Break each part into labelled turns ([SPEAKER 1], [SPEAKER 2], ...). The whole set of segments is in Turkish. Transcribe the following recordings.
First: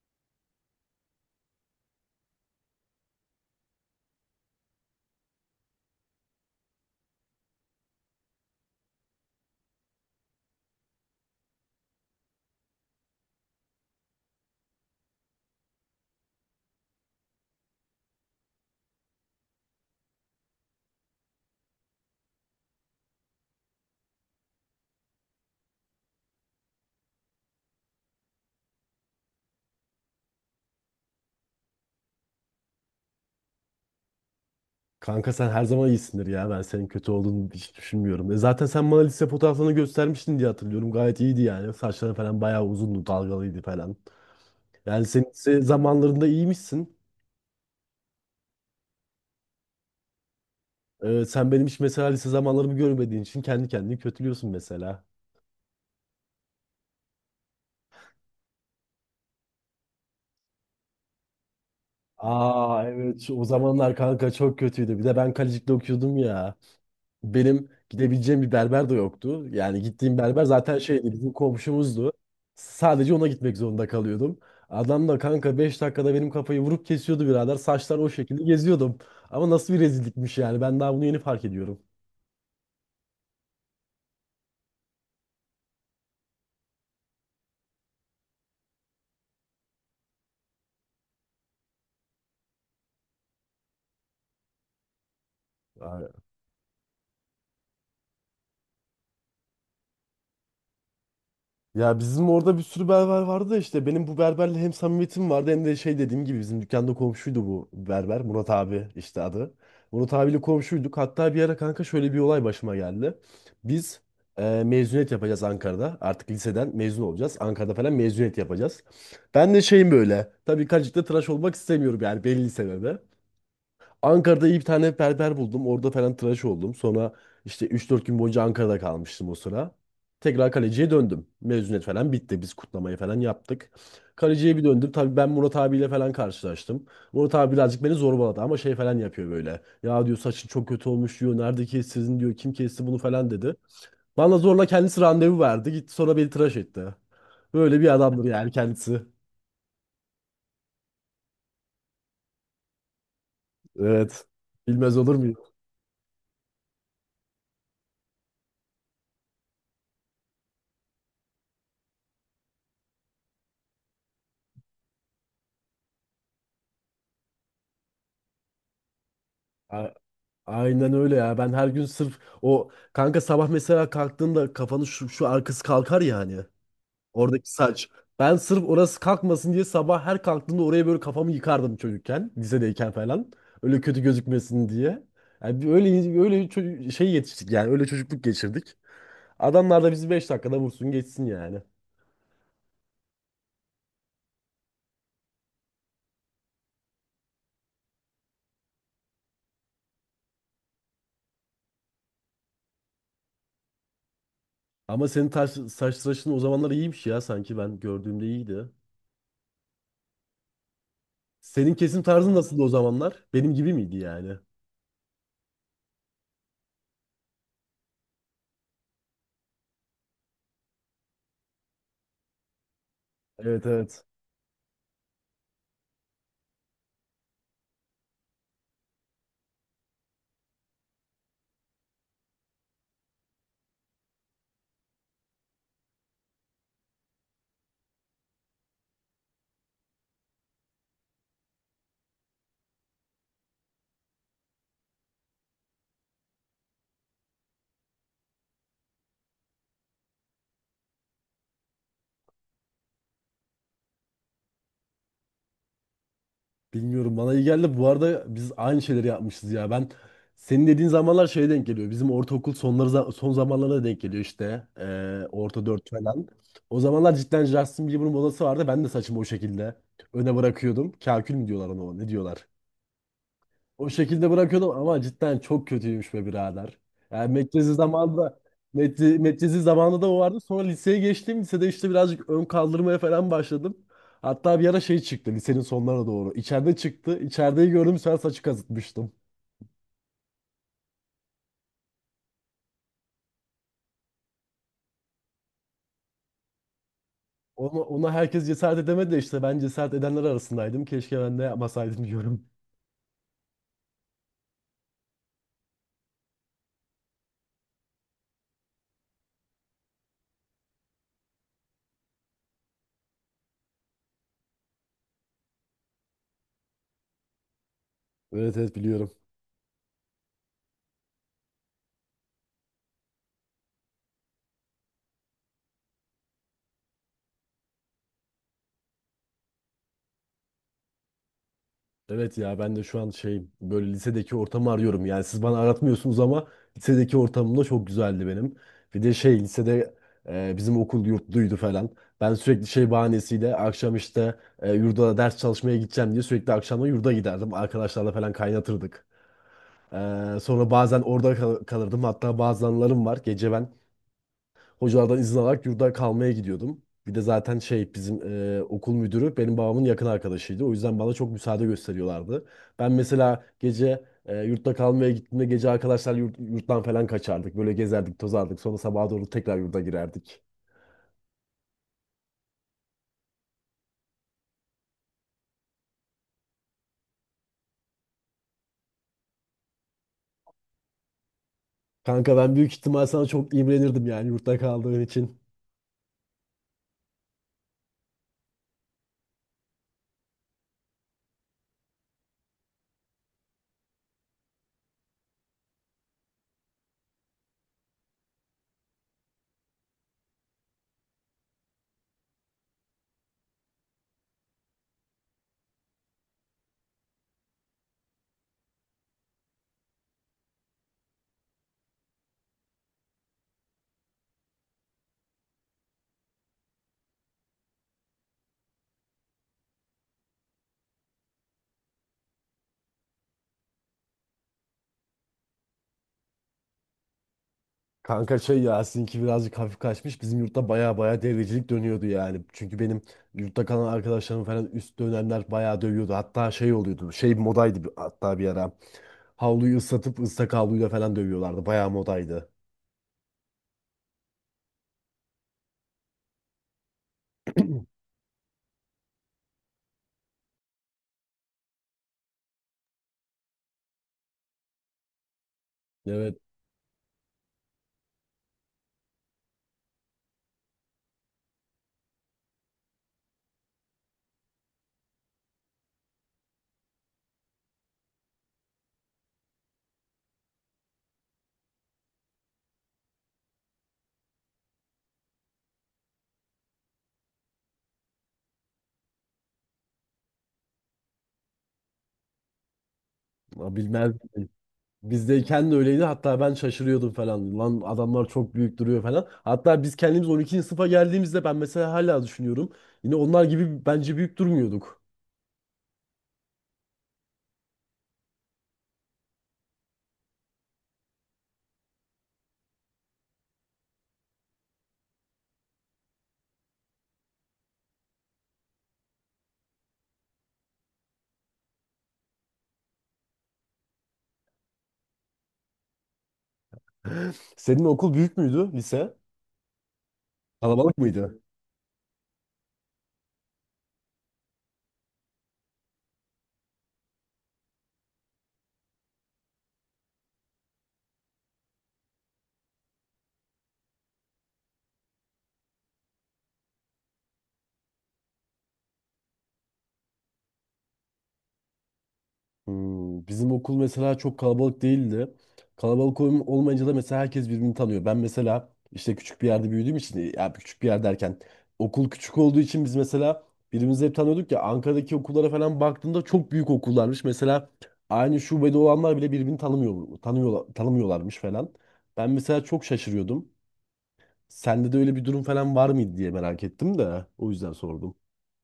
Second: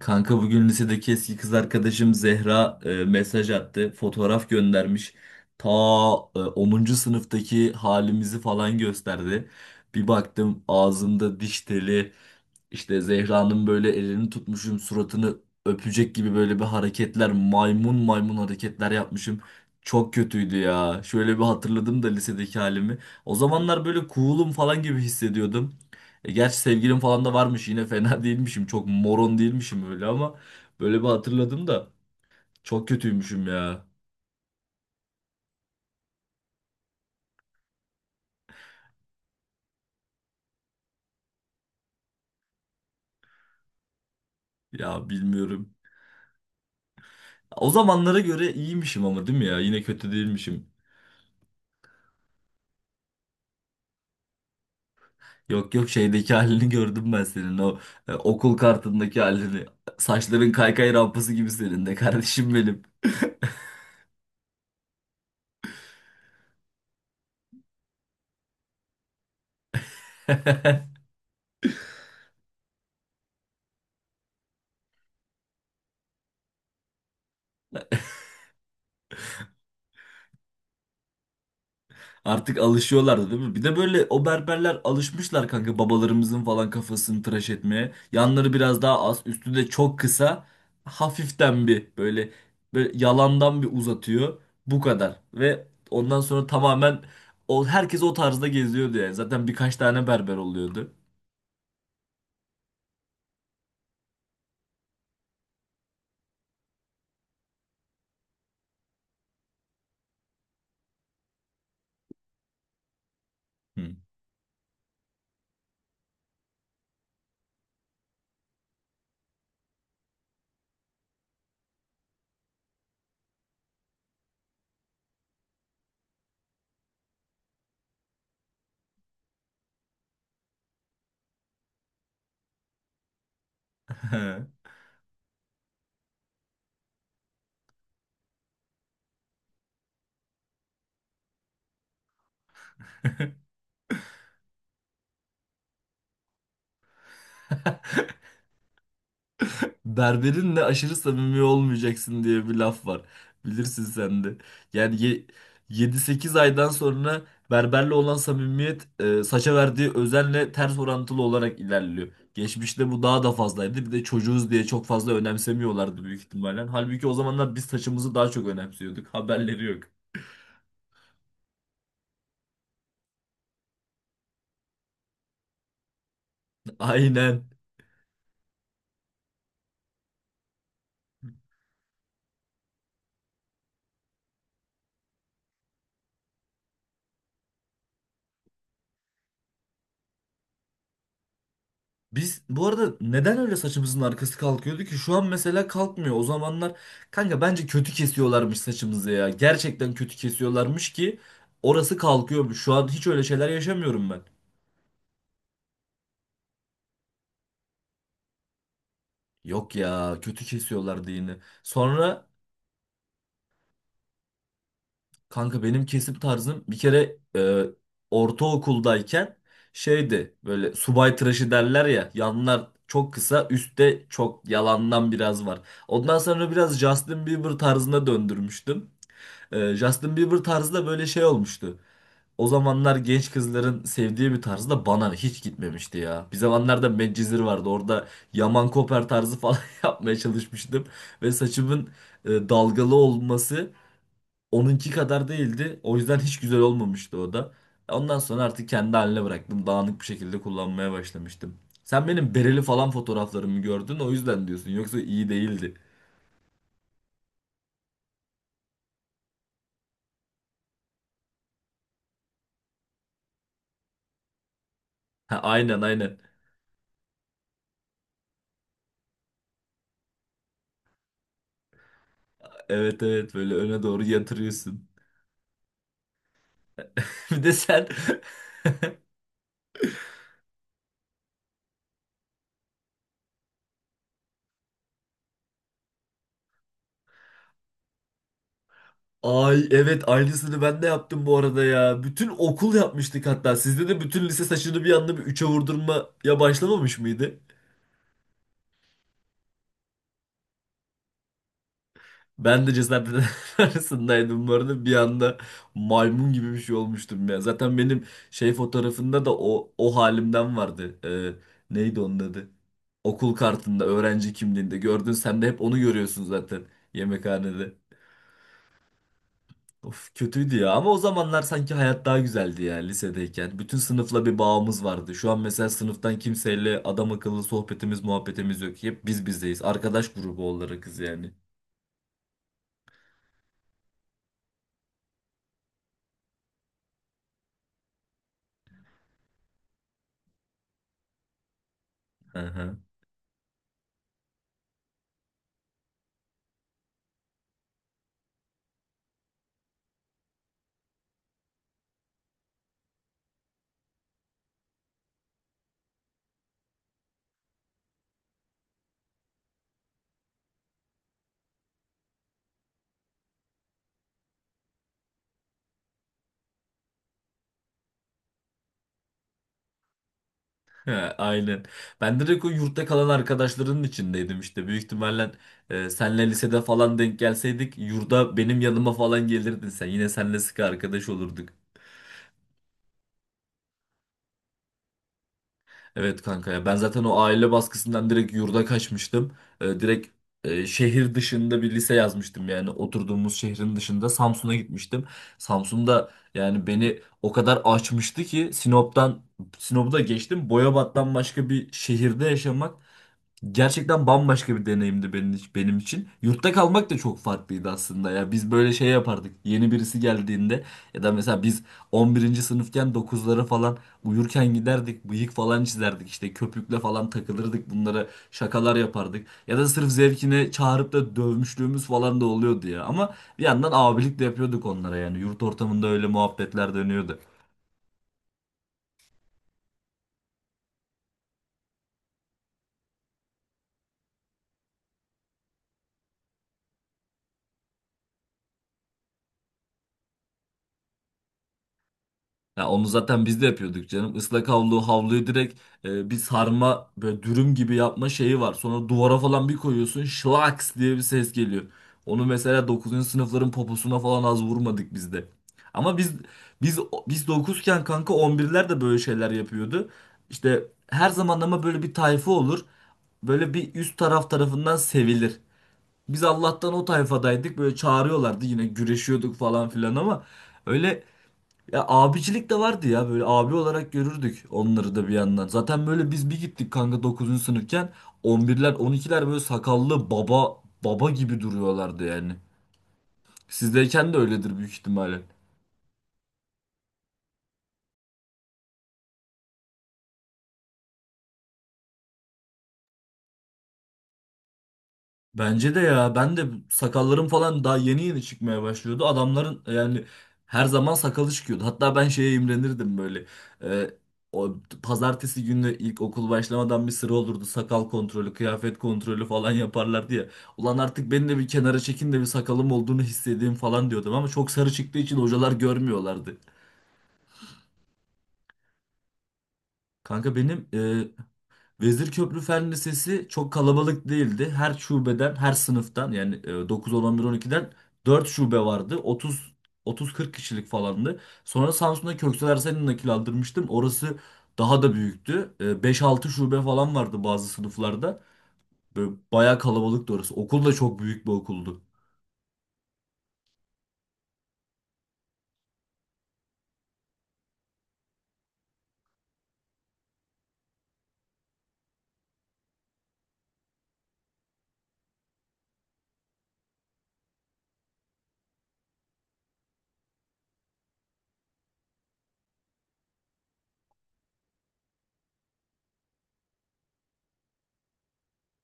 [SPEAKER 1] Kanka bugün lisedeki eski kız arkadaşım Zehra mesaj attı. Fotoğraf göndermiş. Ta 10. sınıftaki halimizi falan gösterdi. Bir baktım ağzımda diş teli. İşte Zehra'nın böyle elini tutmuşum, suratını öpecek gibi böyle bir hareketler, maymun maymun hareketler yapmışım. Çok kötüydü ya. Şöyle bir hatırladım da lisedeki halimi. O zamanlar böyle cool'um falan gibi hissediyordum. E gerçi sevgilim falan da varmış yine fena değilmişim. Çok moron değilmişim öyle ama böyle bir hatırladım da çok kötüymüşüm ya.
[SPEAKER 2] Kanka sen her zaman iyisindir ya. Ben senin kötü olduğunu hiç düşünmüyorum. E zaten sen bana lise fotoğraflarını göstermiştin diye hatırlıyorum. Gayet iyiydi yani. Saçların falan bayağı uzundu, dalgalıydı falan. Yani
[SPEAKER 1] Ya
[SPEAKER 2] senin lise
[SPEAKER 1] bilmiyorum.
[SPEAKER 2] zamanlarında iyiymişsin.
[SPEAKER 1] O zamanlara göre iyiymişim ama değil mi ya? Yine kötü değilmişim.
[SPEAKER 2] E, sen benim hiç mesela lise zamanlarımı görmediğin için kendi kendini kötülüyorsun mesela.
[SPEAKER 1] Yok yok şeydeki halini gördüm ben senin o okul kartındaki halini. Saçların kaykay rampası gibi senin de kardeşim benim.
[SPEAKER 2] Aa evet o zamanlar kanka çok kötüydü. Bir de ben Kalecik'te okuyordum ya. Benim gidebileceğim bir berber de yoktu. Yani gittiğim berber zaten şeydi bizim komşumuzdu. Sadece ona gitmek zorunda kalıyordum. Adam da kanka 5 dakikada benim kafayı vurup kesiyordu birader. Saçlar o şekilde geziyordum. Ama nasıl bir rezillikmiş yani. Ben daha bunu yeni fark ediyorum.
[SPEAKER 1] Artık alışıyorlardı değil mi? Bir de böyle o berberler alışmışlar kanka babalarımızın falan kafasını tıraş etmeye. Yanları biraz daha az, üstü de çok kısa. Hafiften bir böyle yalandan bir uzatıyor. Bu kadar. Ve ondan sonra tamamen herkes o tarzda geziyordu yani. Zaten birkaç tane berber oluyordu.
[SPEAKER 2] Ya bizim orada bir sürü berber vardı da işte benim bu berberle hem samimiyetim vardı hem de şey dediğim gibi bizim dükkanda komşuydu bu berber Murat abi işte adı. Murat abiyle komşuyduk hatta bir ara kanka şöyle bir olay başıma geldi. Biz mezuniyet yapacağız Ankara'da, artık liseden mezun olacağız Ankara'da falan mezuniyet yapacağız. Ben de şeyim böyle, tabii kaçıkta tıraş olmak istemiyorum yani, belli sebebi. Ankara'da iyi bir tane berber buldum. Orada falan tıraş oldum. Sonra işte 3-4 gün boyunca Ankara'da kalmıştım o sıra. Tekrar Kaleci'ye döndüm. Mezuniyet falan bitti. Biz kutlamayı falan yaptık.
[SPEAKER 1] Hı.
[SPEAKER 2] Kaleci'ye bir döndüm. Tabii ben Murat abiyle falan karşılaştım. Murat abi birazcık beni zorbaladı ama şey falan yapıyor böyle. Ya diyor, saçın çok kötü olmuş diyor. Nerede kestirdin diyor. Kim kesti bunu falan dedi. Bana zorla kendisi randevu verdi. Gitti sonra beni tıraş etti. Böyle bir adamdır yani kendisi.
[SPEAKER 1] Berberinle aşırı samimi olmayacaksın diye bir laf var. Bilirsin sen
[SPEAKER 2] Evet.
[SPEAKER 1] de.
[SPEAKER 2] Bilmez
[SPEAKER 1] Yani
[SPEAKER 2] olur muyum?
[SPEAKER 1] 7-8 aydan sonra berberle olan samimiyet saça verdiği özenle ters orantılı olarak ilerliyor. Geçmişte bu daha da fazlaydı. Bir de çocuğuz diye çok fazla önemsemiyorlardı büyük ihtimalle. Halbuki o zamanlar biz saçımızı daha çok önemsiyorduk. Haberleri yok.
[SPEAKER 2] Aynen öyle ya. Ben her gün sırf o kanka, sabah mesela kalktığında kafanın şu arkası kalkar yani.
[SPEAKER 1] Aynen.
[SPEAKER 2] Oradaki saç. Ben sırf orası kalkmasın diye sabah her kalktığımda oraya böyle kafamı yıkardım çocukken. Lisedeyken falan. Öyle kötü gözükmesin diye. Yani bir öyle öyle şey yetiştik yani. Öyle çocukluk geçirdik. Adamlar da bizi 5 dakikada vursun geçsin yani.
[SPEAKER 1] Biz bu arada neden öyle saçımızın arkası kalkıyordu ki? Şu an mesela kalkmıyor. O zamanlar kanka bence kötü kesiyorlarmış saçımızı ya. Gerçekten kötü kesiyorlarmış ki orası kalkıyormuş. Şu an hiç öyle şeyler yaşamıyorum ben.
[SPEAKER 2] Ama senin saç tıraşın o zamanlar iyiymiş ya, sanki ben gördüğümde iyiydi.
[SPEAKER 1] Yok ya kötü kesiyorlardı yine.
[SPEAKER 2] Senin kesim
[SPEAKER 1] Sonra
[SPEAKER 2] tarzın nasıldı o zamanlar? Benim gibi miydi yani?
[SPEAKER 1] kanka benim kesim tarzım bir kere ortaokuldayken şeydi böyle subay tıraşı derler ya yanlar çok kısa
[SPEAKER 2] Evet, evet.
[SPEAKER 1] üstte çok yalandan biraz var. Ondan sonra biraz Justin Bieber tarzına döndürmüştüm. Justin Bieber tarzı da böyle şey olmuştu. O zamanlar genç kızların sevdiği bir tarzı da bana hiç gitmemişti ya. Bir zamanlarda Medcezir vardı. Orada Yaman Koper tarzı falan yapmaya çalışmıştım. Ve saçımın dalgalı olması onunki kadar değildi. O yüzden hiç güzel olmamıştı o da. Ondan sonra artık kendi haline bıraktım. Dağınık bir şekilde kullanmaya başlamıştım. Sen benim bereli falan fotoğraflarımı gördün o yüzden diyorsun. Yoksa iyi değildi.
[SPEAKER 2] Bilmiyorum, bana iyi geldi. Bu arada biz aynı şeyleri yapmışız ya. Ben senin dediğin zamanlar şeye denk geliyor. Bizim ortaokul sonları son zamanlarına denk geliyor işte.
[SPEAKER 1] Ha,
[SPEAKER 2] Orta
[SPEAKER 1] aynen
[SPEAKER 2] dört
[SPEAKER 1] aynen.
[SPEAKER 2] falan. O zamanlar cidden Justin Bieber'ın modası vardı. Ben de saçımı o şekilde öne bırakıyordum. Kakül mü diyorlar ona? Ne diyorlar?
[SPEAKER 1] Evet evet böyle öne
[SPEAKER 2] O
[SPEAKER 1] doğru
[SPEAKER 2] şekilde bırakıyordum
[SPEAKER 1] yatırıyorsun.
[SPEAKER 2] ama cidden çok kötüymüş be birader. Yani
[SPEAKER 1] Bir de
[SPEAKER 2] Medcezir
[SPEAKER 1] sen
[SPEAKER 2] zamanında Medcezir zamanında da o vardı. Sonra liseye geçtim. Lisede işte birazcık ön kaldırmaya falan başladım. Hatta bir ara şey çıktı lisenin sonlarına doğru. İçeride çıktı. İçerideyi gördüm, sen saçı kazıtmıştım.
[SPEAKER 1] ay evet aynısını ben de yaptım bu arada ya. Bütün okul yapmıştık hatta. Sizde de bütün lise saçını bir anda bir üçe vurdurmaya başlamamış mıydı?
[SPEAKER 2] Ona herkes cesaret edemedi de işte ben cesaret edenler arasındaydım. Keşke ben de yapmasaydım diyorum.
[SPEAKER 1] Ben de cezaevleri arasındaydım bu arada. Bir anda maymun gibi bir şey olmuştum ya. Zaten benim şey fotoğrafında da o halimden vardı. Neydi onun adı? Okul kartında, öğrenci kimliğinde gördün. Sen de hep onu görüyorsun zaten yemekhanede.
[SPEAKER 2] Evet, evet, biliyorum.
[SPEAKER 1] Of, kötüydü ya ama o zamanlar sanki hayat daha güzeldi ya lisedeyken. Bütün sınıfla bir bağımız vardı. Şu an mesela sınıftan kimseyle adam akıllı sohbetimiz muhabbetimiz yok. Hep biz bizdeyiz. Arkadaş grubu olarakız yani.
[SPEAKER 2] Evet ya, ben de şu an şey böyle lisedeki ortamı arıyorum. Yani siz bana aratmıyorsunuz ama lisedeki ortamım da çok güzeldi benim. Bir de şey lisede bizim okul yurtluydu falan. Ben
[SPEAKER 1] Hı
[SPEAKER 2] sürekli
[SPEAKER 1] hı.
[SPEAKER 2] şey bahanesiyle akşam işte yurda ders çalışmaya gideceğim diye sürekli akşamda yurda giderdim. Arkadaşlarla falan kaynatırdık. E, sonra bazen orada kalırdım. Hatta bazı anılarım var. Gece ben hocalardan izin alarak yurda kalmaya gidiyordum. Bir de zaten şey bizim okul müdürü benim babamın yakın arkadaşıydı. O yüzden bana çok müsaade gösteriyorlardı. Ben mesela gece yurtta kalmaya gittiğimde gece arkadaşlar yurttan falan kaçardık. Böyle gezerdik, tozardık. Sonra sabaha doğru tekrar yurda girerdik.
[SPEAKER 1] Ha, aynen. Ben direkt o yurtta kalan arkadaşların içindeydim işte. Büyük ihtimalle senle lisede falan denk gelseydik yurda benim yanıma falan gelirdin sen. Yine senle sıkı arkadaş olurduk.
[SPEAKER 2] Kanka ben büyük ihtimal sana çok imrenirdim yani, yurtta kaldığın için.
[SPEAKER 1] Evet kanka ya ben zaten o aile baskısından direkt yurda kaçmıştım. Direkt şehir dışında bir lise yazmıştım yani oturduğumuz şehrin dışında Samsun'a gitmiştim. Samsun'da yani beni o kadar açmıştı ki Sinop'u da geçtim. Boyabat'tan başka bir şehirde yaşamak gerçekten bambaşka bir deneyimdi benim için. Yurtta kalmak da çok farklıydı aslında ya. Biz böyle şey yapardık. Yeni birisi geldiğinde ya da mesela biz 11. sınıfken 9'lara falan uyurken giderdik. Bıyık falan çizerdik. İşte köpükle falan takılırdık. Bunlara şakalar yapardık. Ya da sırf zevkine çağırıp da dövmüşlüğümüz falan da oluyordu ya. Ama bir yandan abilik de yapıyorduk onlara yani. Yurt ortamında öyle muhabbetler dönüyordu.
[SPEAKER 2] Kanka şey ya, sizinki birazcık hafif kaçmış. Bizim yurtta baya baya devrecilik dönüyordu yani. Çünkü benim yurtta kalan arkadaşlarım falan üst dönemler baya dövüyordu. Hatta şey oluyordu. Şey modaydı hatta bir ara. Havluyu ıslatıp ıslak havluyla falan dövüyorlardı. Baya modaydı.
[SPEAKER 1] Ya onu zaten biz de yapıyorduk canım. Havluyu direkt bir sarma böyle dürüm gibi yapma şeyi var. Sonra duvara falan bir koyuyorsun şlaks diye bir ses geliyor. Onu mesela dokuzuncu sınıfların poposuna falan az vurmadık biz de. Ama
[SPEAKER 2] Evet,
[SPEAKER 1] biz biz dokuzken kanka 11'ler de böyle şeyler yapıyordu. İşte her zaman ama böyle bir tayfa olur. Böyle bir üst taraf tarafından sevilir. Biz Allah'tan o tayfadaydık. Böyle çağırıyorlardı yine güreşiyorduk falan filan ama öyle ya abicilik de vardı ya böyle abi olarak görürdük onları da bir yandan. Zaten böyle biz bir gittik kanka 9. sınıfken 11'ler 12'ler böyle sakallı baba baba gibi duruyorlardı yani. Sizdeyken
[SPEAKER 2] bilmez
[SPEAKER 1] de
[SPEAKER 2] miyim?
[SPEAKER 1] öyledir büyük ihtimalle.
[SPEAKER 2] Bizdeyken de öyleydi. Hatta ben şaşırıyordum falan. Lan adamlar çok büyük duruyor falan. Hatta biz kendimiz 12. sınıfa geldiğimizde ben mesela hala düşünüyorum. Yine onlar gibi bence büyük durmuyorduk.
[SPEAKER 1] Bence de ya ben de sakallarım falan daha yeni yeni çıkmaya başlıyordu. Adamların yani her zaman sakalı çıkıyordu. Hatta ben şeye imrenirdim böyle. Ee, o pazartesi günü ilk okul başlamadan bir sıra olurdu. Sakal kontrolü, kıyafet kontrolü falan yaparlardı ya. Ulan artık beni de bir kenara çekin de bir sakalım olduğunu hissedeyim falan diyordum ama çok sarı çıktığı için hocalar görmüyorlardı.
[SPEAKER 2] Senin okul büyük müydü lise?
[SPEAKER 1] Kanka benim
[SPEAKER 2] Kalabalık mıydı?
[SPEAKER 1] Vezirköprü Fen Lisesi çok kalabalık değildi. Her şubeden, her sınıftan yani 9, 10, 11, 12'den 4 şube vardı. 30 30-40 kişilik falandı. Sonra Samsun'da Köksal Ersen'i nakil aldırmıştım. Orası daha da büyüktü. E, 5-6 şube falan vardı bazı sınıflarda. Böyle bayağı kalabalıktı orası. Okul da çok büyük bir okuldu.
[SPEAKER 2] Hmm, bizim okul mesela çok kalabalık değildi. Olmayınca da mesela herkes birbirini tanıyor. Ben mesela işte küçük bir yerde büyüdüğüm için, ya küçük bir yer derken, okul küçük olduğu için biz mesela birbirimizi hep tanıyorduk ya. Ankara'daki okullara falan baktığımda çok büyük okullarmış. Mesela aynı şubede olanlar bile birbirini tanımıyorlarmış falan. Ben mesela çok şaşırıyordum. Sende de öyle bir durum falan var mıydı diye merak ettim de o yüzden sordum.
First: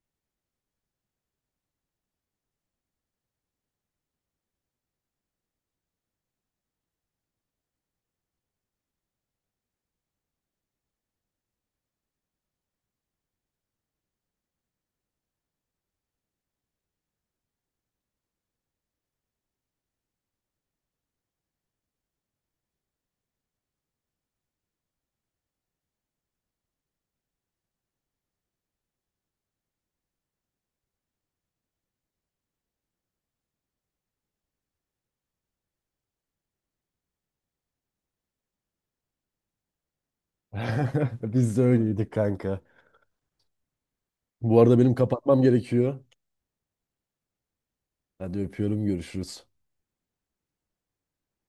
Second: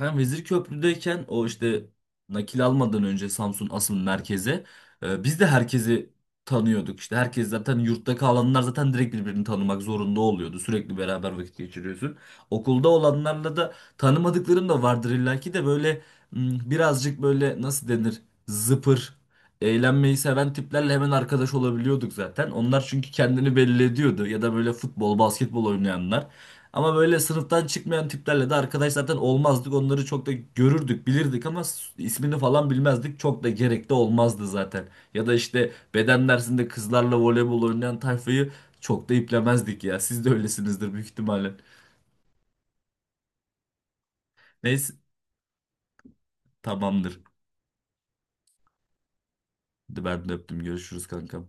[SPEAKER 1] Ben Vezirköprü'deyken o işte nakil almadan önce Samsun asıl merkeze biz de herkesi tanıyorduk. İşte herkes zaten yurtta kalanlar zaten direkt birbirini tanımak zorunda oluyordu. Sürekli beraber vakit geçiriyorsun. Okulda olanlarla da tanımadıkların da vardır illaki de böyle m, birazcık böyle nasıl denir zıpır eğlenmeyi seven tiplerle hemen arkadaş olabiliyorduk zaten. Onlar çünkü kendini belli ediyordu ya da böyle futbol, basketbol oynayanlar. Ama böyle sınıftan çıkmayan tiplerle de arkadaş zaten olmazdık. Onları çok da görürdük, bilirdik ama ismini falan bilmezdik. Çok da gerekli olmazdı zaten. Ya da işte beden dersinde kızlarla voleybol oynayan tayfayı çok da iplemezdik ya. Siz de öylesinizdir büyük ihtimalle.
[SPEAKER 2] Biz de öyleydik kanka. Bu arada
[SPEAKER 1] Neyse
[SPEAKER 2] benim kapatmam gerekiyor.
[SPEAKER 1] tamamdır.
[SPEAKER 2] Hadi, öpüyorum, görüşürüz.
[SPEAKER 1] Hadi ben de öptüm. Görüşürüz kanka.